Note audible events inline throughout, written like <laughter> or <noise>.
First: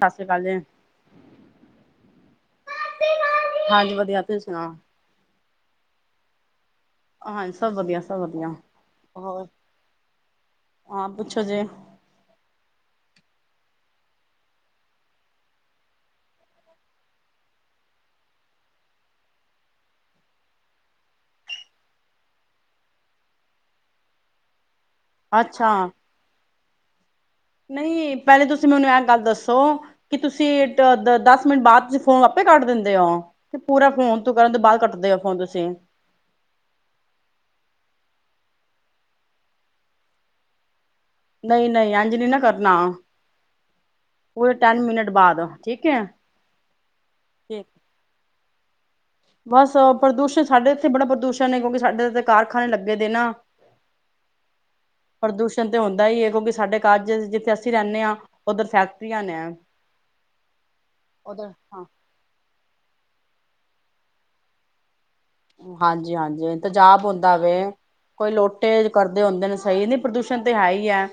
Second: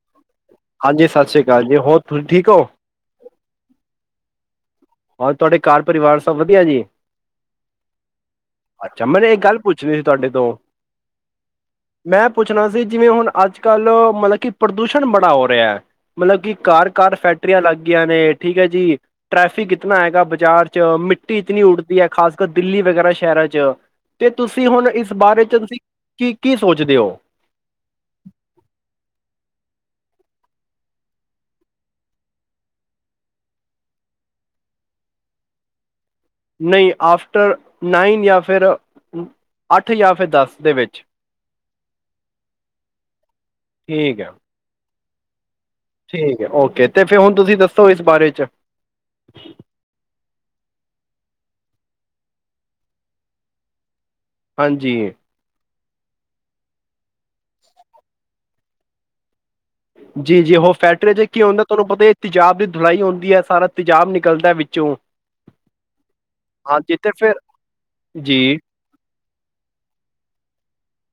ਸਤਿ ਸ੍ਰੀ ਅਕਾਲ ਜੀ ਹਾਂਜੀ ਸਤਿ ਸ੍ਰੀ ਅਕਾਲ ਜੀ ਹੋਰ ਤੁਸੀਂ ਠੀਕ ਹੋ? ਤੁਸੀ ਸੁਣਾ। ਹੋਰ ਤੁਹਾਡੇ ਘਰ ਪਰਿਵਾਰ ਸਭ ਵਧੀਆ ਜੀ। ਹਾਂਜੀ ਸਭ ਵਧੀਆ। ਸਭ ਵਧੀਆ ਅੱਛਾ ਮੈਨ ਇੱਕ ਹੋਰ ਗੱਲ ਪੁੱਛਣੀ ਸੀ ਤੁਹਾਡੇ ਤੋਂ ਹਾਂ ਪੁੱਛੋ ਜੇ ਮੈਂ ਪੁੱਛਣਾ ਸੀ ਜਿਵੇਂ ਹੁਣ ਅੱਜ ਕੱਲ ਮਤਲਬ ਕਿ ਪ੍ਰਦੂਸ਼ਣ ਬੜਾ ਹੋ ਰਿਹਾ ਮਤਲਬ ਕਿ ਕਾਰ ਕਾਰ ਫੈਕਟਰੀਆਂ ਲੱਗ ਗਈਆਂ ਨੇ ਠੀਕ ਹੈ ਜੀ ਟ੍ਰੈਫਿਕ ਇਤਨਾ ਹੈਗਾ ਬਾਜ਼ਾਰ ਚ ਮਿੱਟੀ ਇਤਨੀ ਉੱਡਦੀ ਹੈ ਖਾਸ ਕਰ ਦਿੱਲੀ ਵਗੈਰਾ ਸ਼ਹਿਰਾਂ ਚ ਤੇ ਤੁਸੀਂ ਹੁਣ ਇਸ ਬਾਰੇ ਚ ਅੱਛਾ ਅਸੀਂ ਕੀ ਕੀ ਸੋਚਦੇ ਹੋ ਨਹੀਂ ਪਹਿਲੇ ਤੁਸੀਂ ਮੈਨੂੰ ਇਹ ਗੱਲ ਦੱਸੋ ਕਿ ਤੁਸੀਂ ਦਸ ਮਿੰਟ ਬਾਅਦ ਤੁਂ ਫ਼ੋਨ ਆਪੇ ਕੱਟ ਦਿੰਦੇ ਹੋ ਤੇ ਪੂਰਾ ਫੋਨ ਤ ਕਰਨ ਤੋਂ ਬਾਅਦ ਕੱਟਦੇ ਹੋ ਫ਼ੋਨ ਤੁਸੀਂ ਨਹੀਂ ਆਫਟਰ ਨਾਈਨ ਜਾਂ ਫਿਰ ਅੱਠ ਜਾਂ ਫਿਰ ਦਸ ਦੇ ਵਿੱਚ। ਨਹੀਂ ਨਹੀਂ ਅੰਜਲੀ ਨਾ ਕਰਨਾ ਠੀਕ ਹੈ ਪੂਰੇ ਟੈਨ ਮਿੰਟ। ਕਰਵਾ ਦੋ। ਠੀਕ ਹੈ ਓਕੇ ਤੇ ਫੇਿਰ ਹੁਣ ਤੁਸੀਂ ਦੱਸੋ ਇਸ ਬਾਰੇ ਚ ਬਸ ਪ੍ਰਦੂਸ਼ਣ ਸਾਡੇ ਇੱਥੇ ਬੜਾ ਪ੍ਰਦੂਸ਼ਣ ਹੈ ਕਿਉਂਕਿ ਸਾਡੇ ਇਥੇ ਕਾਰਖਾਨੇ ਲੱਗੇ ਦੇ ਨਾ। ਹਾਂਜੀ। ਪ੍ਰਦੂਸ਼ਣ ਤੇ ਹੁੰਦਾ ਹੀ ਹੈ ਕਿਉਂਕਿ ਸਾਡੇ ਕੱਜ ਜਿੱਥੇ ਅਸੀਂ ਰਹਿੰਦੇ ਹਾਂ ਉੱਧਰ ਫੈਕਟਰੀਆਂ ਨੇ ਜੀ ਜੀ ਉਹ ਫੈਕਟਰੀ ਜੇ ਕੀ ਉਧਰ ਹੁੰਦਾ ਤੁਹਾਨੂੰ ਹਾਂ ਪਤਾ ਤਜਾਬ ਦੀ ਦੁਲਾਈ ਆਉਂਦੀ ਹੈ। ਸਾਰਾ ਤਜਾਬ ਨਿਕਲਦਾ ਵਿੱਚੋਂ ਹਾਂਜੀ ਹਾਂਜੀ ਹਾਂਜੀ ਇੰਤਜ਼ਾਬ ਤੇ ਫਿਰ ਹੁੰਦਾ ਵੇ ਕੋਈ ਜੀ, ਲੋਟੇ ਕਰ ਹੁੰਦੇ ਨੇ ਸਹੀ ਨਹੀਂ ਪ੍ਰਦੂਸ਼ਣ ਤੇ ਹੈ ਹੀ ਹੈ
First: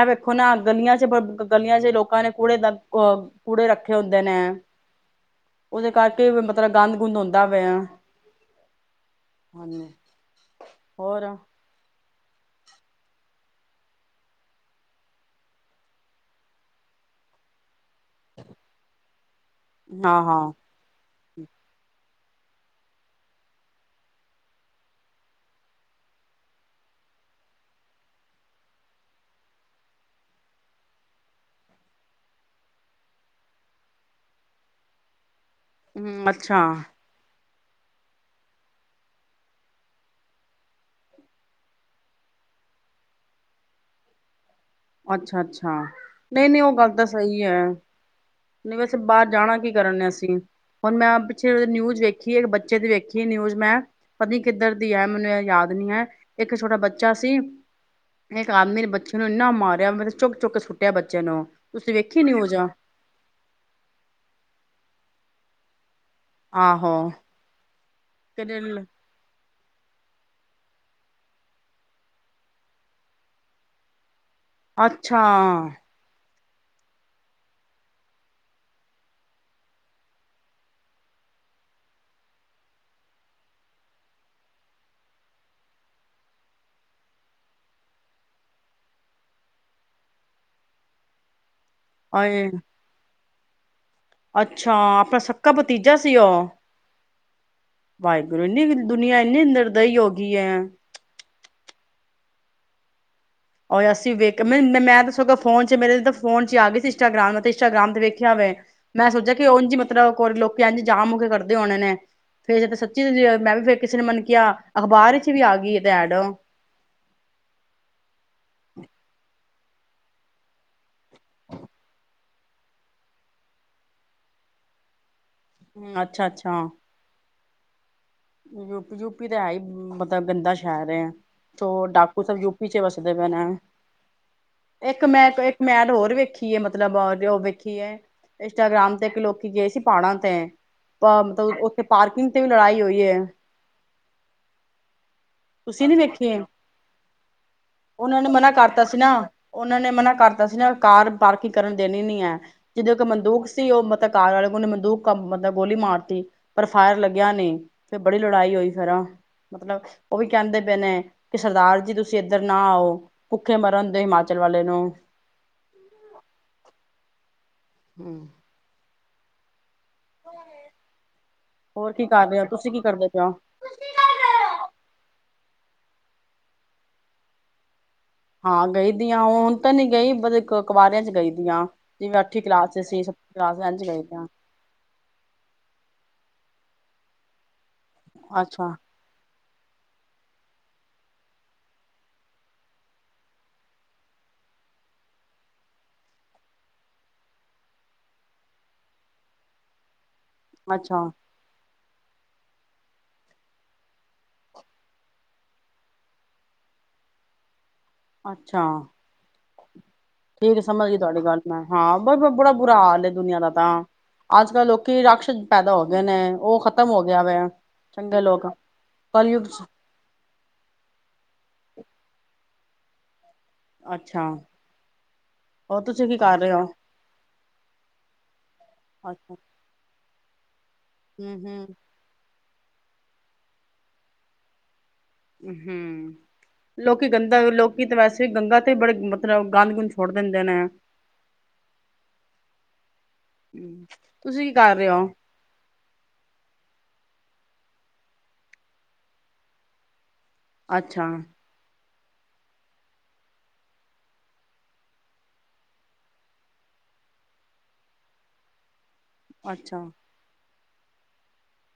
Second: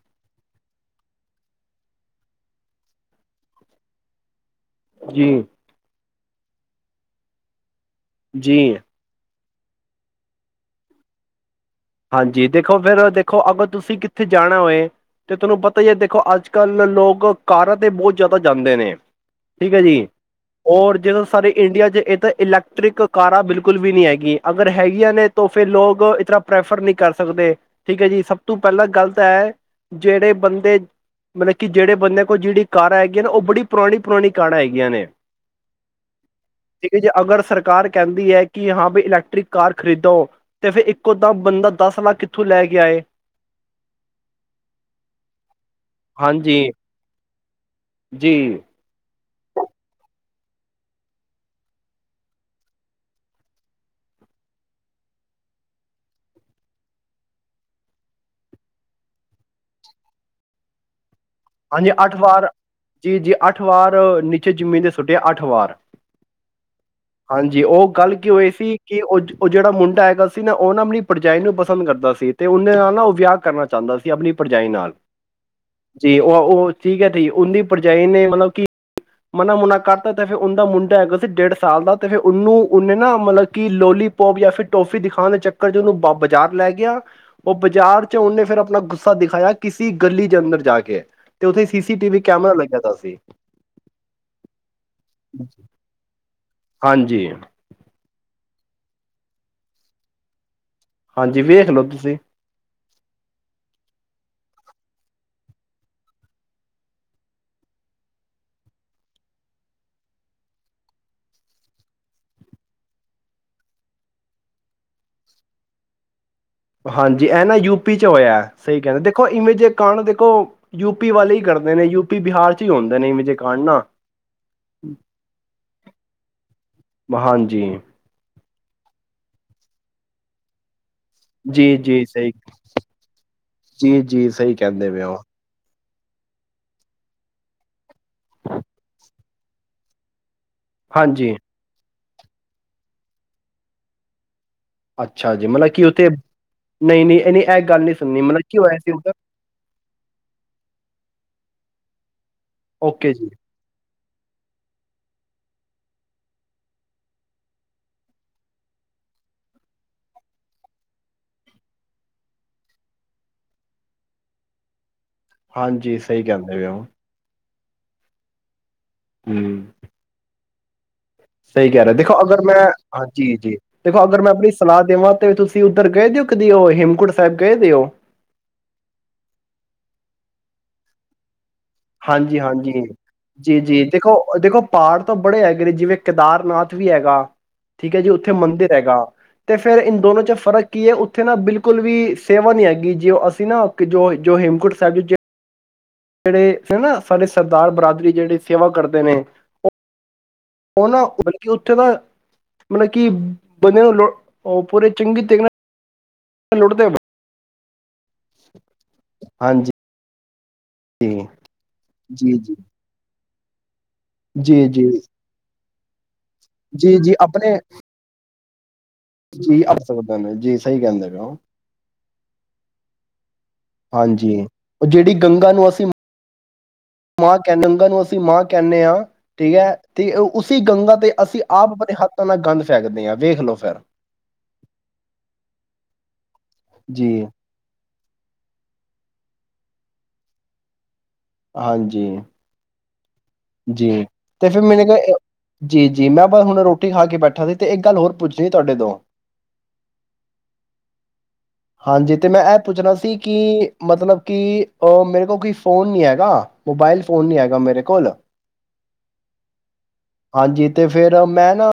ਇਹ ਵੇਖੋ ਨਾ ਗਲੀਆਂ ਚ ਗਲੀਆਂ ਚ ਲੋਕਾਂ ਨੇ ਕੂੜੇ ਦਾ ਅਹ ਕੂੜੇ ਰੱਖੇ ਹੁੰਦੇ ਨੇ ਜੀ। ਉਹਦੇ ਕਰਕੇ ਮਤਲਬ ਗੰਦ ਗੁੰਦ ਹੁੰਦਾ ਵਇ ਆ। ਜੀ। ਹਾਂਜੀ ਹੋਰ ਹਾਂਜੀ ਦੇਖੋ ਫਿਰ ਦੇਖੋ ਅਗਰ ਤੁਸੀਂ ਕਿੱਥੇ ਜਾਣਾ ਹੋਏ ਤੇ ਤੁਹਾਨੂੰ ਪਤਾ ਹੀ ਹੈ ਦੇਖੋ ਅੱਜ ਕੱਲ੍ਹ ਲੋਕ ਕਾਰਨ ਤੇ ਬਹੁਤ ਜ਼ਿਆਦਾ ਜਾਂਦੇ ਨੇ ਠੀਕ ਹੈ ਜੀ ਹਾਂ ਹਾਂ ਔਰ ਜਿਦੋਂ ਸਾਰੇ ਇੰਡੀਆ ਚ ਇਹ ਤਾਂ ਇਲੈਕਟ੍ਰਿਕ ਕਾਰਾਂ ਬਿਲਕੁਲ ਵੀ ਨਹੀਂ ਹੈਗੀਆਂ ਅਗਰ ਹੈਗੀਆਂ ਨੇ ਤਾਂ ਫੇਰ ਲੋਕ ਇਸ ਤਰ੍ਹਾਂ ਪ੍ਰੈਫਰ ਨਹੀਂ ਕਰ ਸਕਦੇ ਠੀਕ ਹੈ ਜੀ ਸਭ ਤੋਂ ਪਹਿਲਾਂ ਗੱਲ ਤਾਂ ਹੈ ਜਿਹੜੇ ਬੰਦੇ ਮਤਲਬ ਕਿ ਜਿਹੜੇ ਬੰਦਿਆਂ ਕੋਲ ਜਿਹੜੀ ਕਾਰਾਂ ਹੈਗੀਆਂ ਨੇ ਉਹ ਬੜੀ ਪੁਰਾਣੀ ਪੁਰਾਣੀ ਕਾਰਾਂ ਹੈਗੀਆਂ ਨੇ ਹਮ ਅੱਛਾ। ਕਾਰ ਕਹਿੰਦੀ ਹੈ ਕਿ ਹਾਂ ਬ ਇਲੈਕਟ੍ਰਿਕ ਕਾਰ ਖਰੀਦੋ ਤੇ ਫਿਰ ਇੱਕ ਤਾਂ ਬੰਦਾ ਦਸ ਲੱਖ ਕਿੱਥੋਂ ਲੈ ਕੇ ਆਏ। ਅੱਛਾ ਅੱਛਾ ਨਹੀਂ ਹਾਂਜੀ ਨਹੀਂ ਉਹ ਗੱਲ ਤਾਂ ਸਹੀ। ਜਾਂ। ਜੀ। ਬਾਹਰ ਜਾਣਾ ਕੀ ਕਰਨ ਅਸੀਂ ਹੁਣ ਮੈਂ ਪਿੱਛੇ ਨਿਊਜ਼ ਵੇਖੀ ਇੱਕ ਬੱਚੇ ਦੀ ਵੇਖੀ ਨਿਊਜ ਮੈਂ ਪਤਨੀ ਕਿੱਧਰ ਦੀ ਹੈ ਮੈਨੂੰ ਇਹ ਯਾਦ ਨ ਹੈ ਇੱਕ ਛੋਟਾ ਬੱਚਾ ਸੀ ਇੱਕ ਆਦਮੀ ਬੱਚੇ ਨੂੰ ਇੰਨਾ ਮਾਰਿਆ ਮ ਚੁੱਕ ਚੁੱਕ ਸੁੱਟਿਆ ਬੱਚਾ ਹਾਂਜੀ ਅੱਠ ਵਾਰ ਜੀ ਜੀ ਅੱਠ ਵਾਰ ਨੀਚੇ ਜ਼ਮੀਨ ਦੇ ਸੁਛੁਟਡਿਆ ਅੱਠਵਾਰ ਆਹੋ ਹਾਂਜੀ ਉਹ ਗੱਲ ਕੀ ਹੋਈ ਕਹਿੰਦੇ ਸੀ ਕਿ ਉਹ ਉਹ ਜਿਹੜਾ ਮੁੰਡਾ ਹੈਗਾ ਸੀ ਨਾ ਉਹ ਨਾ ਆਪਣੀ ਪੜਜਾਈ ਨੂੰ ਪਸੰਦ ਕਰਦਾ ਸੀ ਤੇ ਉਹੇ ਨਾਲ ਨਾ ਉਹ ਵਿਆਹ ਕਰਨਾ ਚਾਹੁੰਦਾ ਸੀ ਆਪਣੀ ਭਰਜਾਈ ਨਾਲ। ਅੱਛਾ। ਜੀ ਉਹ ਠੀਕ ਹੈ ਠੀਕ ਉਹਦੀ ਭਰਜਾਈ ਨੇ ਮਤਲਬ ਕਿ ਮਨਾ ਮੁਨਾ ਕਰਤਾ ਤੇ ਫਰ ਉਹਦਾ ਮੁੰਡਾ ਹੈਗਾ ਸੀ ਡੇਢ ਸਾਲ ਦਾ ਤੇ ਫੇਰ ਉਹਨੂੰ ਉਹਨੇ ਨਾ ਮਤਲਬ ਕਿ ਲੋਲੀਪੋਪ ਜਾਂ ਫਿਰ ਟੋਫੀ ਦਿਖਾਉਣ ਦੇ ਚੱਕਰ ਚ ਉਹਨੂੰ ਬਾਜ਼ਾਰ ਲੈ ਗਿਆ ਉਹ ਬਾਜ਼ਾਰ ਚ ਉਹਨੇ ਫੇਰ ਆਪਣਾ ਗੁੱਸਾ ਦਿਖਾਇਆ ਕਿਸੇ ਗਲੀ ਦੇ ਅੰਦਰ ਜਾ ਕੇ ਕੇ ਤੇ ਉੱਥੇ ਸੀ ਸੀ ਟੀ ਵੀ ਆਏ ਕੈਮਰਾ ਲੱਗਿਆ ਦਾ ਸੀ। ਅੱਛਾ ਆਪਣਾ ਸੱਕਾ ਭਤੀਜਾ ਸੀ ਉਹ ਹਾਂਜੀ। ਅਗਰੋਂ ਇੰਨੀ ਦੁਨੀਆਂ ਇੰਨੀ ਅੰਦਰਦ ਹੀ ਹੋ ਗਈ ਹੈ। ਹਾਂਜੀ ਵੇਖ ਲਓ ਤੁਸੀਂ ਓ ਅਸੀਂ ਵਖ ਮੈਂ ਤਾਂ ਸ ਫੋਨ ਮੇਰੇ ਫੋਨ ਚ ਆ ਗਈ ਸੀ ਇੰਸਟਾਗ੍ਰਾਮ ਇੰਸਟਾਗ੍ਰਾਮ ਤੇ ਵੇਖਿਆ ਮੈਂ ਸੋਚਿਆ ਮਤਲਬ ਲੋਕ ਜਾਮ ਹੋਕੇ ਕਰਦੇ ਹੋਣੇ ਨੇ ਫੇਰ ਜ ਸੱਚੀ ਮੈਂ ਵੀ ਫ ਕਿਸੇ ਨੇ ਮੰਨ ਕਿਹਾ ਅਖਬਾਰ ਵਿਚ ਵੀ ਆ ਗਈ ਐਡ ਹਾਂਜੀ ਇਹ ਨਾ ਯੂਪੀ ਚ ਹੋਇਆ ਸਹੀ ਕਹਿੰਦੇ ਦੇਖੋ ਇਵੇਂ ਜੇਏਕਡ ਦੇਖੋ ਯੂਪੀ ਵਾਲੇ ਹੀ ਕਰਦੇ ਨੇ ਯੂਪੀ ਬਿਹਾਰ ' ਹੀ ਹੁੰਦੇ ਨੇ ਇਵੇਂ ਜੇਕਾਂਡ ਨਾ ਹਮ ਅੱਛਾ ਅੱਛਾ। ਹਾਂਜੀ। ਯੂਪੀ, ਯੂਪੀ ਤਾਂ ਹੈ ਹੀ ਮਤਲਬ ਗੰਦਾ ਸ਼ਹਿਰ ਹੈ। ਜੀ ਚੋ ਜੀ ਡਾਕੂ ਸਹੀ ਸਬ ਯੂਪੀ ਚ ਵਸਦੇ ਪਏਣਾ ਜੀ ਜੀ ਸਹੀ ਕਹਿੰਦੇ ਪਏ ਇੱਕ ਹੋ ਮੈਂ ਇੱਕ ਮੈਂ ਹੋਰ ਵੇਖੀਏ। ਮਤਲਬ ਜੋ ਵੇਖੀਏ ਇੰਸਟਾਗ੍ਰਾਮ ਤੇ ਇੱਕ ਲੋਕੀ ਗਏ ਸੀ ਪਹਾੜਾ ਤੇ। ਤਾਂ ਹਾਂਜੀ ਮਤਲਬ ਉੱਥੇ। ਪਾਰਕਿੰਗ ਤੇ ਵੀ ਲੜਾਈ ਹੋਈ। ਹੈ। ਅੱਛਾ ਜੀ ਮਤਲਬ ਕਿ ਤੁਸੀਂ ਨੀ ਉੱਥੇ ਵੇਖਿਆ। ਨਹੀਂ ਨਹੀਂ ਨਹੀਂ ਇਹ ਗੱਲ ਨਹੀਂ ਸੁਣਨੀ ਉਹਨਾਂ ਨੇ ਮਤਲਬ ਮਨਾ ਕੀ ਹੋਇਆ ਕਰਤਾ ਸੀ ਨਾ ਉੱਧਰ ਉਹਨਾਂ ਨੇ ਮਨਾ ਕਰਤਾ ਸੀ ਨਾ। ਕਾਰ ਪਾਰਕਿੰਗ ਕਰਨ ਦੇਣੀ ਨਹੀਂ ਹੈ। ਜਦੋਂ ਇੱਕ ਓਕੇ ਜੀ ਬੰਦੂਕ ਸੀ ਉਹਲਬ ਕਾਰ ਵਾਲੇ ਨੇ ਬੰਦੂਕ ਮਤਲਬ ਗੋਲੀ ਮਾਰਤੀ ਪਰ ਫਾਇਰ ਲੱਗਿਆ ਨੀ। ਫਿਰ ਬੜੀ ਲੜਾਈ ਹੋਈ ਫਿਰਮਤਲਬ ਉਹ ਵੀ ਕਹਿੰਦੇ ਪਏ ਨੇ ਕਿ ਸਰਦਾਰ ਜੀ ਤੁਸੀਂ ਇੱਧਰ ਨਾ ਆਓ। ਭੁੱਖੇ ਮਰਨ ਦਿਓ ਹਿਮਾਚਲ ਵਾਲੇ ਨੂੰ। ਹਾਂਜੀ। ਸਹੀ ਕਹਿੰਦੇ ਪਏ ਉਹ। ਹੂ ਹੂ। ਸਹੀ ਕਹਿ ਰਿਹਾ ਹੋਰ ਕੀ ਦੇਖੋ ਕਰ ਰਹੇ ਅਗਰ ਹੋ ਮੈਂ ਤੁਸੀਂ ਕੀ ਕਰਦੇ ਪਏ ਹਾਂਜੀ ਹੋ ਜੀ ਦੇਖੋ ਅਗਰ ਮੈਂ ਆਪਣੀ ਸਲਾਹ ਦੇਵਾਂ ਤੇ ਤੁਸੀਂ ਤੁਸੀਂ ਉੱਧਰ ਗਏ ਓ ਕਦੀ ਉਹ ਹੇਮਕੁਟ ਸਾਹਿਬ ਗਏ ਓ ਹਾਂ ਗਈ ਦੀ ਆਂ, ਹੁਣ ਤਾਂ ਨੀ ਗਈ, ਕੁਆਰਿਆਂ ਚ ਗਈ ਦੀ ਆਂ। ਹਾਂਜੀ- ਹਾਂਜੀ, ਜੀ- ਜੀ ਇੰਝ ਗਈ ਦੀਆਂ ਦੇਖੋ-ਦੇਖੋ ਪਹਾੜ ਤੋਂ ਬੜੇ ਹੈਗੇ ਨੇ ਜਿਵੇਂ ਕੇਦਾਰ -ਨਾਥ ਵੀ ਹੈਗਾ। ਠੀਕ ਹੈ ਜੀ ਉੱਥੇ ਮੰਦਿਰ ਅੱਛਾ ਹੈਗਾ। ਤੇ ਫੇਰ ਇਨ ਦੋਨੋ ਚ ਫ਼ਰਕ ਕੀ ਐ? ਉੱਥੇ ਨਾ ਬਿਲਕੁਲ ਵੀ ਸੇਵਾ ਨੀ ਹੈਗੀ, ਜੇ ਅਸੀਂ ਨਾ ਜੋ-ਜੋ, ਹੇਮਕੁੰਟ ਸਾਹਿਬ। ਜਿਹੜੇ ਹਨਾ ਸਾਡੇ ਸਰਦਾਰ ਬਰਾਦਰੀ, ਜਿਹੜੇ ਸੇਵਾ ਕਰਦੇ ਨੇ, ਉਹ ਉਹ ਨਾ ਅੱਛਾ ਪੱਤਾ ਨਹੀਂ ਕੀ ਉੱਥੇ ਤਾਂ ਮਤਲਬ ਕਿ ਬੰਦੇ ਨੂੰ ਪੂਰੇ ਚੰਗੇ ਤਰੀਕੇ ਨਾਲ ਲੁੱਟਦੇ ਹਨ। ਅੱਛਾ! ਹਾਂਜੀ। ਠੀਕ ਹੈ, ਸਮਝ ਗਈ ਤੁਹਾਡੀ ਜੀ ਗੱਲ ਮੈਂ ਹਾਂ ਬਸ ਜੀ ਬੜਾ ਜੀ ਬੁਰਾ ਹਾਲ ਏ ਦੁਨੀਆਂ ਦਾ। ਤਾਂ ਅੱਜ ਕੱਲ੍ਹ ਜੀ ਜੀ ਲੋਕੀ ਰਾਕਸ਼ ਪੈਦਾ ਹੋ ਗਏ ਨੇ ਉਹ ਖ਼ਤਮ ਜੀ ਹੋ ਜੀ ਗਿਆ ਵਾ ਆਪਣੇ ਚੰਗੇ ਲੋਕ ਕਲਯੁਗ ਜੀ ਚ ਆ ਸਕਦੇ ਨੇ, ਜੀ ਸਹੀ ਕਹਿੰਦੇ ਪਏ ਓ। ਅੱਛਾ ਹਾਂਜੀ ਉਹ, ਜਿਹੜੀ ਗੰਗਾ ਨੂੰ ਹੋਰ ਅਸੀਂ ਤੁਸੀਂ ਕੀ ਕਰ ਰਹੇ ਹੋ ਮਾਂ ਕਹਿਨੇ ਆ, ਅੱਛਾ ਠੀਕ ਹੈ ਤੇ ਸੀ ਗੰਗਾ ਤੇ ਹੂੰ ਅਸੀਂ ਆਪ ਹੂੰ ਆਪਣੇ ਹੱਥਾਂ ਨਾਲ ਗੰਦ <inaudible> ਵੇਖ ਲੋ ਫਿਰ ਹਮ ਲੋਕੀ ਜੀ, ਗੰਦਾ ਲੋਕੀ ਕਿ ਵੈਸੇ ਗੰਗਾ ਤੇ ਬੜੇ ਮਤਲਬ ਗੰਦ- ਗੁੰਦ ਛੋੜ ਦਿੰਦੇ ਨੇ। ਹਾਂਜੀ ਜੀ ਤੁਸੀਂ ਤੇ ਕੀ ਫਿਰ ਕਰ ਮੈਨੇ ਰਹੇ ਹੋ ਕਿਹਾ, ਜੀ- ਜੀ ਮੈਂ ਤੁਹਾਨੂੰ ਹੁਣ ਰੋਟੀ ਖਾ ਕੇ ਕੇ ਬੈਠਾ ਸੀ ਤੇ ਇਕ ਗੱਲ ਹੋਰ ਪੁੱਛਣੀ ਤੁਹਾਡੇ ਤੋਂ ਅੱਛਾ ਹਾਂਜੀ ਤੇ ਮੈਂ ਇਹ ਪੁੱਛਣਾ ਸੀ, ਕਿ ਮਤਲਬ ਕਿ ਅ ਮੇਰੇ ਕੋਲ ਕੋਈ ਫੋਨ ਨਹੀਂ ਹੈਗਾ, ਮੋਬਾਇਲ ਫੋਨ ਨਹੀਂ ਹੈਗਾ ਮੇਰੇ ਕੋਲ। ਅੱਛਾ ਹਾਂਜੀ ਤੇ ਫੇਰ ਮੈਂ ਨਾ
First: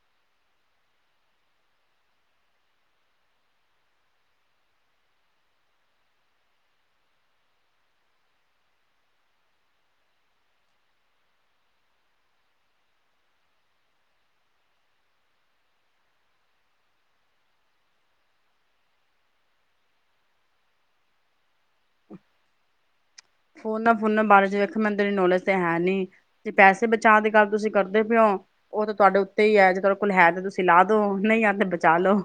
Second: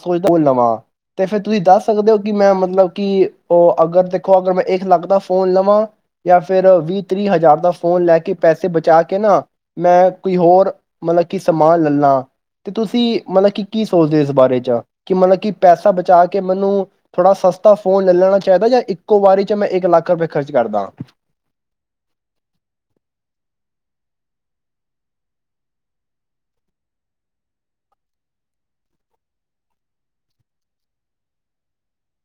ਸੋਚਦਾ ਫੋਨ ਲਵਾਂ, ਤੇ ਫਿਰ ਤੁਸੀਂ ਦੱਸ ਸਕਦੇ ਹੋ? ਕਿ ਮੈਂ ਮਤਲਬ ਕਿ ਉਹ ਅਗਰ ਦੇਖੋ ਅਗਰ ਮੈਂ ਇੱਕ ਲੱਖ ਦਾ ਫੋਨ ਲਵਾਂ, ਜਾਂ ਫਿਰ ਵੀਹ- ਤੀਹ ਹਜ਼ਾਰ ਦਾ ਫੋਨ ਲੈ ਕੇ ਪੈਸੇ ਬਚਾ ਕੇ ਨਾ ਮੈਂ ਕੋਈ ਹੋਰ ਮਤਲਬ ਕਿ ਸਮਾਨ ਲੈ ਲਾਂ ਤੇ ਤੁਸੀਂ ਮਤਲਬ ਕਿ ਕੀ ਸੋਚਦੇ? ਬਾਰੇ ਚ ਕਿ ਮਤਲਬ ਕਿ ਪੈਸਾ ਬਚਾ ਕੇ ਮੈਨੂੰ ਥੋੜ੍ਹਾ ਸਸਤਾ ਫੋਨ ਲੈ ਲੈਣਾ ਚਾਹੀਦਾ ਜਾਂ ਇੱਕੋ ਵਾਰੀ ਚ ਮੈਂ ਇੱਕ ਲੱਖ ਰੁਪਏ ਖਰਚ ਕਰਦਾ ਫੋਨਾਂ -ਫੋਨਾਂ ਬਾਰੇ ਚ ਤਾਂ ਵੇਖੋ ਮੈਂਨੂੰ ਇਨੀਂ ਨੌਲੇਜ ਹੈ ਨੀ ਜੇ ਪੈਸੇ ਬਚਾਅ ਦੀ ਗੱਲ ਤੁਸੀਂ ਕਰਦੇ ਪਏ ਹੋ, ਉਹ ਤਾਂ ਤੁਹਾਡੇ ਉੱਤੇ ਹੀ ਹੈ ਜੇ ਤੁਹਾਡੇ ਕੋਲ ਹੈ ਤਾਂ ਤੁਸੀਂ ਲਾ ਦੋ ਨਹੀਂ ਆ ਤੇ ਬਚਾ ਲੋੋ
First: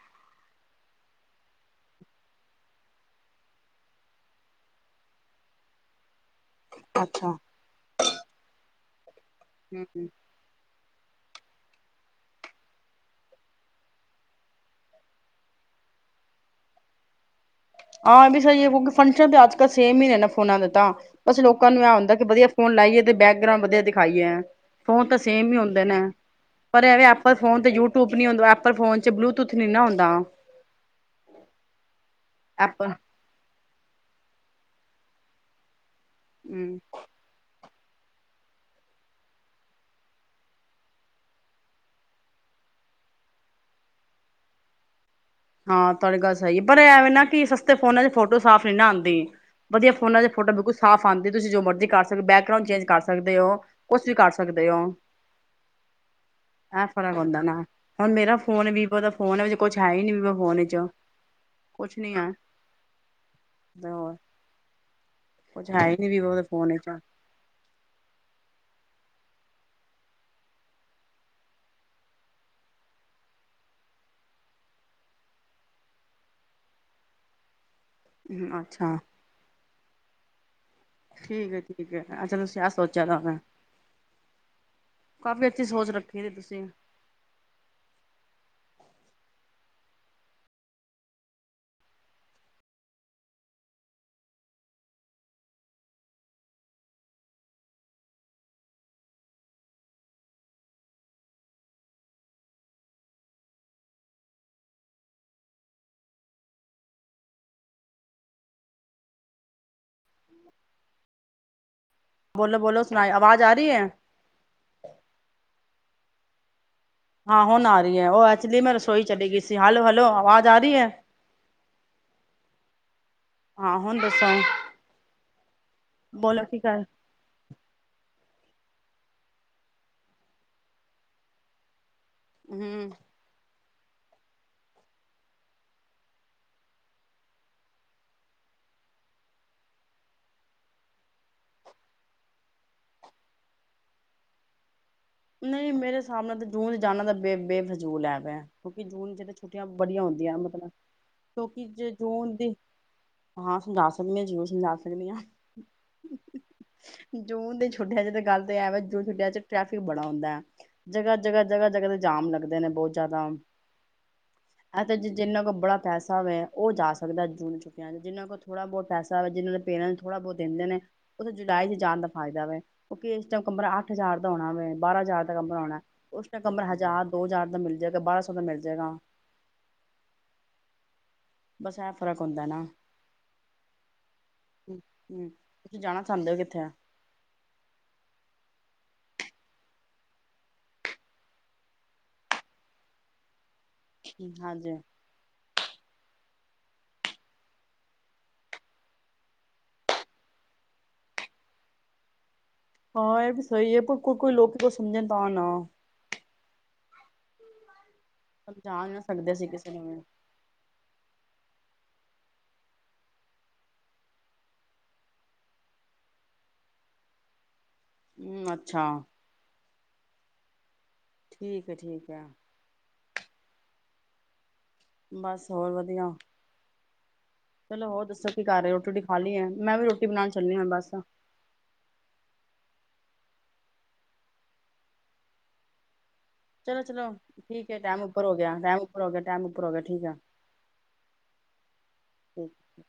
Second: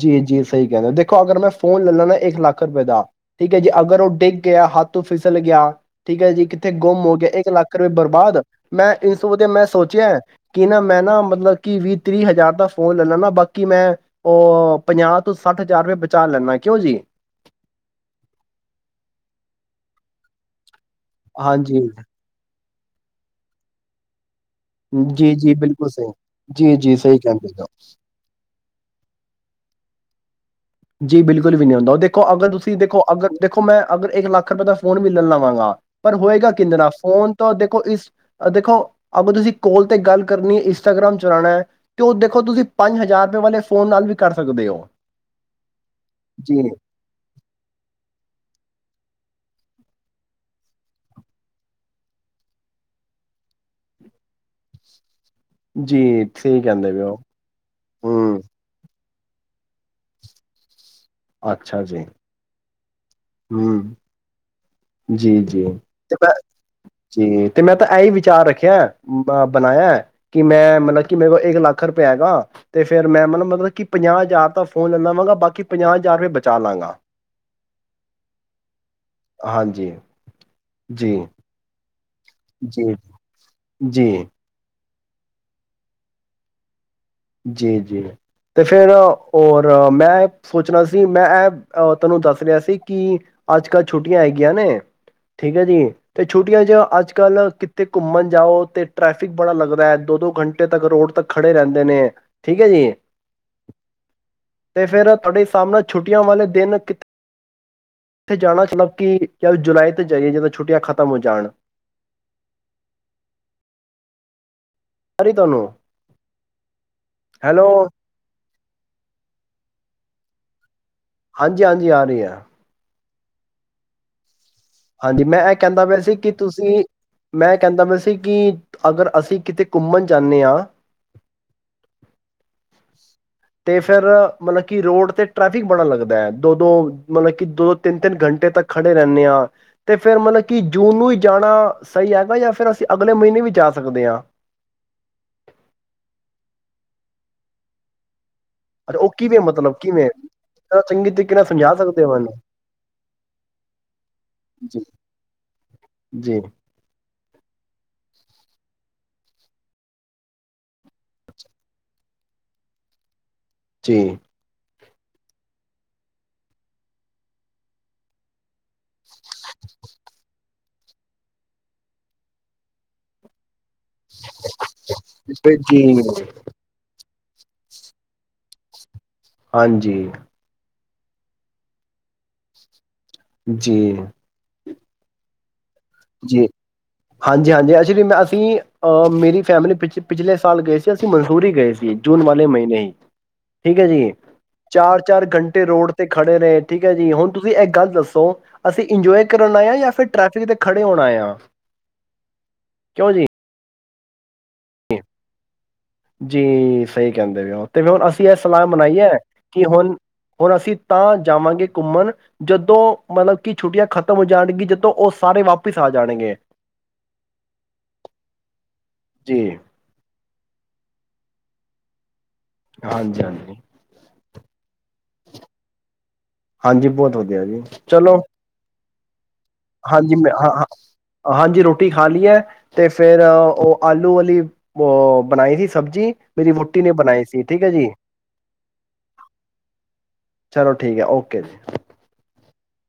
ਜੀ -ਜੀ ਸਹੀ ਕਹਿੰਦੇ, ਦੇਖੋ ਅਗਰ ਮੈਂ ਫੋਨ ਲੈ ਲਾ ਨਾ ਇੱਕ ਲੱਖ ਰੁਪਏ ਦਾ, ਠੀਕ ਹੈ ਜੀ ਅਗਰ ਉਹ ਡਿੱਗ ਗਿਆ ਹੱਥੋੰ ਫਿਸਲ ਗਿਆ ਠੀਕ ਹੈ ਜੀ। ਕਿਥੇ ਗੁੰਮ ਹੋ ਗਿਆ ਅੱਛਾ ਇੱਕ ਲੱਖ ਰੁਪਏ ਬਰਬਾਦ ਮੈਂ ਇਸ ਵਾਸਤੇ ਮੈਂ ਹਮ ਸੋਚਿਆ ਕਿ ਨਾ ਮੈਂ ਮੈਂ ਨਾ ਮਤਲਬ ਕਿ ਵੀਹ-ਤੀਹ ਹਜ਼ਾਰ ਦਾ ਫ਼ੋਨ ਲੈਣਾ ਨਾ ਬਾਕੀ ਮੈਂ ਉਹ ਪੰਜਾਹ ਤੋਂ ਸੱਠ ਹਜ਼ਾਰ ਰੁਪਏ ਬਚਾ ਲੈਂਨਾ, ਕਿਉ ਜੀ? ਹਾਂ ਇਹ ਵੀ ਸਹੀ ਹੈ, ਕਿਉਂਕਿ ਫੰਕਸ਼ਨ ਤਾਂ ਅੱਜ ਕੱਲ੍ਹ ਸੇਮ ਹੀ ਨੇ ਨਾ ਫੋਨਾਂ ਦੇ ਤਾਂ। ਬਸ ਲੋਕਾਂ ਹਾਂਜੀ, ਨੂੰ ਇਹ ਹੁੰਦਾ ਕਿ ਵਧੀਆ ਫੋਨ ਲਾਈਏ ਤੇ ਬੈਕਗਰਾਊਂਡ ਵਧੀਆ ਦਿਖਾਈ ਹੈ ਫੋਨ ਤਾਂ ਜੀ, ਸੇਮ ਜੀ ਹੀ ਹੁੰਦੇ ਬਿਲਕੁਲ ਨੇ ਸਹੀ, ਜੀ, ਪਰ ਜੀ ਐਵੇਂ ਸਹੀ ਐਪਲ ਕਹਿੰਦੇ ਫੋਨ ਹੋ। ਤੇ ਯੂਟਿਊਬ ਨੀ ਹੁੰਦਾ ਐਪਲ ਫੋਨ ਚ ਬਲੂਟੂਥ ਨ ਨਾ ਹੁੰਦਾ ਜੀ ਬਿਲਕੁਲ ਵੀ ਨਹੀਂੀ ਹੁੰਦਾ ਉਹ ਦੇਖ ਦੇਖੋ ਅਗਰ ਤੁਸੀਂ ਐਪਲ ਦੇਖੋ ਅਗਰ ਦੇੋ ਦੇਖੋ ਮੈਂ ਅਗਰ ਇੱਕ ਲੱਖ ਰੁਪਏ ਦਾ ਫੋਨ ਮਿਲਣ ਲਵਾਂਗਾ ਪਰ ਹੋਏਗਾ ਕਿੰ ਹਮ ਨਾਲ ਫੋਨ ਤੋਂ ਦੇ ਇਸ ਦੇਖੋ ਅਗਰ ਤੁਸੀਂ ਕਾਲ ਤੇ ਗੱਲ ਕਰਨੀ ਹੈ ਇੰਸਟਾਗ੍ਰਾਮ ਚਲਾਉਣਾ ਹੈ ਤੇ ਉਹ ਦੇਖੋ ਤੁਸੀਂ ਪੰਜ ਹਜ਼ਾਰ ਰੁਪਏ ਵਾਲੇ ਫੋਨ ਨਾਲ ਵੀ ਕਰ ਸਕਦੇ ਹੋ ਹਾਂ ਤੁਹਾਡੀ ਗੱਲ ਸਹੀ ਜੀ ਹੈ ਪਰ ਐਵੇਂ ਨਾ ਕਿ ਸਸਤੇ ਫੋਨਾਂ ਚ ਫੋਟੋ ਸਾਫ਼ ਨੀ ਨਾ ਆਉਂਦਾ ਵਧੀਆ ਫੋਨਾ ਦੇ ਫੋਟੋ ਬਿਲਕੁਲ ਸਾਫ਼ ਆਉਂਦੀ ਤੁਸੀਂ ਜੋ ਮਰਜੀ ਕਰ ਸਕਦੇ ਹੋ ਬੈਕਗਂਡ ਚੇਂਜ ਕਰ ਸਕਦੇ ਹੋ ਕੁਛ ਵੀ ਕਰ ਸਕਦੇ ਹੋ ਜੀ ਸਹੀ ਆ ਕਹਿੰਦੇ ਪਏ ਹੋ ਫ਼ਰਕ ਹੁੰਦਾ ਨਾ ਹੁਣ ਮੇਰਾ ਹਮ ਫੋਨ ਵੀਵੋ ਦਾ ਫੋਨ ਵ ਵਿੱਚ ਕੁਛਏ ਨੀ ਹੋੋਨ ਜੋ ਅੱਛਾ ਜੀ ਹਮ ਹੋਰ ਜੀ ਜੀ ਕੁਛ ਹੈ ਹੀ ਨੀ ਤੇ ਮੈਂ ਵੀਵੋ ਦੇ ਫੋਨ ਵਿੱਚ ਜੀ ਤੇ ਮੈਂ ਤਾਂ ਇਹੀ ਵਿਚਾਰ ਰੱਖਿਆ ਅ ਬਣਾਇਆ ਕਿ ਮੈਂ ਮਤਲਬ ਕਿ ਮੇਰੇ ਕੋਲ ਇੱਕ ਲੱਖ ਰੁਪਇਆ ਹੈਗਾ ਤੇ ਫੇਿਰ ਮੈਂ ਮਤਲ ਮਤਲਬ ਕਿ ਪੰਜਾਹ ਹਜ਼ਾਰ ਦਾ ਫੋਨ ਲੈ ਲਵਾਂਗਾ ਬਾਕੀ ਪੰਜਾਹ ਹਜ਼ਾਰ ਰੁਪ ਬਚਾ ਲਵਗਾ ਹਮ ਅੱਛਾ ਹਾਂਜੀ ਜੀ ਅਹ ਚਲਹ ਜੀ ਸੋਚਿਆ ਤਾਂ ਮੈਂ ਜੀ ਕਾਫੀ ਅੱਛੀ ਸੋਚ ਰੱਖੀ ਦੀ ਤੁਸੀਂ ਜੀ ਜੀ ਤੇ ਫੇਿਰ ਔਰ ਮੈਂ ਸੋਚਣਾ ਸੀ ਮੈਂ ਇਹਹ ਤੁਹਾਨੂੰ ਦੱਸ ਰਿਹਾ ਸੀ ਕਿ ਅੱਜ ਕੱਲ੍ਹ ਛੁੱਟੀਆਂ ਹੈਗੀਆਂ ਨੇ ਠੀਕ ਹੈ ਜੀ ਤੇ ਛੁੱਟੀਆਂ ਚ ਅੱਜ ਕੱਲ੍ਹ ਕਿੱਥੇ ਘੁੰਮਣ ਜਾਓ ਤੇ ਟ੍ਰੈਫਿਕ ਬੜਾ ਲੱਗਦਾ ਦੋ ਦੋ ਘੰਟੇ ਤੱਕ ਰੋਡ ਤੱਕ ਖੜੇ ਰਹਿੰਦੇ ਨੇ ਠੀਕ ਹੈ ਜੀ ਤੇ ਫੇਿਰ ਤੁਹਾਡੇ ਸਾਹਮ ਨਾਲ ਛੁੱਟੀਆਂ ਵਾਲੇ ਦਿਨ ਕਿ ਇੱਥੇ ਜਾਣਾ ਚਲਬ ਕਿ ਚਾਹ ਜੁਲਾਈ ਜਾਈ ਜਦੋਂ ਛੁੱਟ ਖਤਮ ਹੋ ਜਾਣ ਬੋਲੋ ਬੋਲੋ ਸੁਣਾਏ ਆਵਾਜ਼ ਆ ਰਹੀ ਹੈ ਸ ਤਨੂੰ ਹਾਂ ਹੁਣ ਆ ਰਹੀ ਹੈ ਉਹ ਐਕਚੁਲੀ ਮੈਂ ਰਸੋਈ ਚਲੀ ਗਈ ਸੀ ਹਲ ਹੱਲ ਹੈਲੋ ਆਵਾਜ਼ ਆ ਰਹੀ ਹੈ ਹਾਂਜੀ ਹਾਂਜੀ ਆ ਰਹੀ ਹ ਆਹ ਹੁਣ ਦੱਸਾਂ ਹਾਂਜੀ ਮੈਂ ਇਹ ਕਹਿੰਦਾ ਪਿਆ ਸੀ ਕਿ ਤੁਸੀਂ ਕਰ ਮੈਂ ਕਹਿੰਦਾ ਪਿਆ ਸੀ ਕਿ ਅਗਰ ਅਸੀਂ ਕਿਤੇ ਘੁੰਮਣ ਜਾਂਦੇ ਹਾਂ ਹਮ ਅਤੇ ਫਿਰ ਮਤਲਬ ਕਿ ਰੋਡ 'ਤੇ ਟਰੈਫਿਕ ਬੜਾ ਲੱਗਦਾ ਹੈ ਦੋ ਦੋ ਮਤਲਬ ਕਿ ਦੋ ਦੋ ਤਿੰਨ ਤਿੰਨ ਘੰਟੇ ਤੱਕ ਖੜ੍ਹੇ ਰਹਿੰਦੇ ਹਾਂ ਤੇ ਫਿਰ ਮਤਲਬ ਕਿ ਜੂਨ ਨੂੰ ਹੀ ਜਾਣਾ ਸਹੀ ਹੈਗਾ ਜਾਂ ਫਿਰ ਅਸੀਂ ਅਗਲੇ ਮਹੀਨੇ ਵੀ ਜਾ ਸਕਦੇ ਹਾਂ ਨਹੀਂ ਮੇਰੇ ਹਿਸਾਬ ਨਾਲ ਤਾਂ ਜੂੰ ਜਾਣਾ ਤਾਂ ਬੇ ਬੇਫਜ਼ੂਲ ਹੈ ਪੈ ਕਿਉਂਕਿ ਅੱਛਾ ਉਹ ਜੂਨ ਜ ਤਾਂ ਕਿਵੇਂ ਛੁੱਟੀਆਂ ਮਤਲਬ ਬੜੀਆਂ ਕਿਵੇਂ ਹੁੰਦੀਆਂ ਮਤਲਬ ਜਰਾ ਚੰਗੀ ਤਰੀਕੇ ਨਾਲ ਕਿਉਂਕਿ ਸਮਝਾ ਜੇ ਸਕਦੇ ਹੋ ਜੂਨ ਮੈਨੂੰ ਦੀ ਹਾਂ ਸਮਝਾ ਸਕਦੇ ਹਾਂ ਜ਼ਰੂਰ ਸਮਝਾ ਜੀ ਸਕਦੇ ਹਾਂ ਜੀ ਜੂਨ ਦੀ ਛੁੱਟੀਆਂ ਜੇ ਤਾਂ ਗੱਲ <unintelligible> ਬੜਾ ਹੁੰਦਾ ਹੈ ਜਗ੍ਹਾ-ਜਗ੍ਹਾ, ਜਗ੍ਹਾ-ਜਗ੍ਹਾ ਦੇ ਜਾਮ ਲੱਗਦੇ ਨੇ ਬਹੁਤ ਜ਼ਿਆਦਾ। ਜੀ। ਇਹ ਤੇ ਜਿੰਨਾਂ ਕੋਲ ਬੜਾ ਪੈਸਾ ਵੇ ਉਹ ਜਾ ਸਕਦਾ ਜੂਨ ਛੁੱਟੀਆਂ ਚ ਜਿੰਨਾਂ ਕੋਲ ਥੋੜਾ ਬਹੁਤ ਪੈਸਾ ਵੇ ਜਿਨ੍ਹਾਂ ਦੇ ਪੇਰੈਂਸ ਥੋੜ੍ਹਾ ਬਹੁਤ ਦੇਂਦੇ ਨੇ ਉਥੇ ਜੁਲਾਈ ਜਾਣ ਦਾ ਫਾਇਦਾ ਵੇ ਕਿਉਂਕ ਇਸ ਟਾਈਮ ਕਮਰਾ ਹਜਾਰ ਦਾ ਹੋਣਾ ਬਾਰਾਂ ਹਜ਼ਾਰ ਦਾ ਕਮਰਾ ਹੋਣਾ ਜੀ ਉਸ ਟਾਈਮ ਕਮਰਾ ਹਜ਼ਾਰ ਦੋ ਹਜ਼ਾਰ ਦਾ ਮਿਲ ਜਾਏਗਾ ਬਾਰਾਂ ਸੌ ਦਾ ਮਿਲ ਜਾਏਗਾ। ਹਾਂਜੀ ਬਸ ਇਹ ਫ਼ਰਕ ਹੁੰਦਾ ਨਾ। ਜੀ ਹਮ-ਹਮ ਜੀ ਹਾਂਜੀ-ਹਾਂਜੀ ਐਕਚੁਲੀ ਮੈਂ ਅਸੀਂ ਅਹ ਮੇਰੀ ਫੈਮਿਲੀ ਪਿਛ ਪਿਛਲੇ ਸਾਲ ਗਏ ਸੀ ਅਸੀਂ ਮਨਸੂਰੀ ਗਏ ਸੀ ਜੂਨ ਵਾਲੇ ਮਹੀਨੇ ਹੀ। ਠੀਕ ਹੈ ਜੀ ਹਾਂਜੀ ਚਾਰ-ਚਾਰ ਘੰਟੇ ਰੋਡ ਖੜੇ ਰਹੇ ਠੀਕ ਹੈ ਜੀ ਹੁਣ ਤੁਸੀਂ ਇਹ ਗੱਲ ਦੱਸੋ ਅਸੀਂ ਇੰਜੋਏ ਕਰਨ ਆਏ ਹਾਂ ਜਾਂ ਫਿਰ ਟ੍ਰੈਫਿਕ ਦੇ ਖੜੇ ਹੋਣਾ ਆਏ ਆ। ਹਾਂ ਇਹ ਵੀ ਸਹੀ ਹੈ ਭੁ ਕੋਈ-ਕੋਈ ਲੋਕੀ ਕੋ ਸਮਝਣ ਤਾਂ ਨਾ। ਜੀ ਸਹੀ ਕਹਿੰਦੇ ਪਏ ਹੋ। ਤੇ ਹੁਣ ਅਸੀਂ ਇਹ ਸਲਾਹ ਸਮਝਾ ਬਣਾਈ ਨਾ ਹੈ ਸਕਦੇ ਸੀ ਕਿ ਕਿਸੇ ਨੂੰ ਹੁਣ, ਵੀ ਹੁਣ ਅਸੀਂ ਤਾਂ ਜਾਵਾਂਗੇ ਘੁੰਮਣ ਜਦੋਂ ਮਤਲਬ ਕਿ ਛੁੱਟੀਆਂ ਖਤਮ ਹੋ ਜਾਣਗੀ ਜਦੋ ਉਹ ਸਾਰੇ ਵਾਪਿਸ ਆ ਜਾਣਗੇ। ਹਮ ਅੱਛਾ। ਜੀ ਠੀਕ ਆ-ਠੀਕ ਆ। ਹਾਂਜੀ-ਹਾਂਜੀ ਬਸ ਹੋਰ ਵਧੀਆ। ਹਾਂਜੀ ਬਹੁਤ ਵਧੀਆ ਜੀ ਹੋਰ ਚਲੋ ਦੱਸੋ ਕੀ ਕਰ ਰਹੇ ਹੋ ਰੋਟੀ ਖਾ ਲਈ ਹੈ ਮੈਂ ਵੀ ਰੋਟੀ ਹਾਂਜੀ ਬਣਾਉਣ ਮੈਂ ਚੱਲੀ ਹ-ਹ ਹਾਂ ਬਸ ਹਾਂਜੀ ਰੋਟੀ ਖਾ ਲੀ ਹੈ। ਤੇ ਫੇਰ ਉਹ ਆਲੂ ਵਾਲੀ ਅ ਬਣਾਈ ਸੀ ਸਬਜ਼ੀ ਮੇਰੀ ਵੋਟੀ ਨੇ ਚਲੋ-ਚਲੋ ਬਣਾਈ ਸੀ ਠੀਕ ਹੈ ਜੀ ਟੈਮ ਉਪਰ ਹੋ ਗਿਆ, ਟੈਮ ਉਪਰ ਹੋ ਗਿਆ, ਟੈਮ ਉਪਰ ਹੋ ਗਿਆ ਠੀਕ ਆ। ਚਲੋ ਠੀਕ ਹੈ ਓਕੇ ਜੀ ਠੀਕ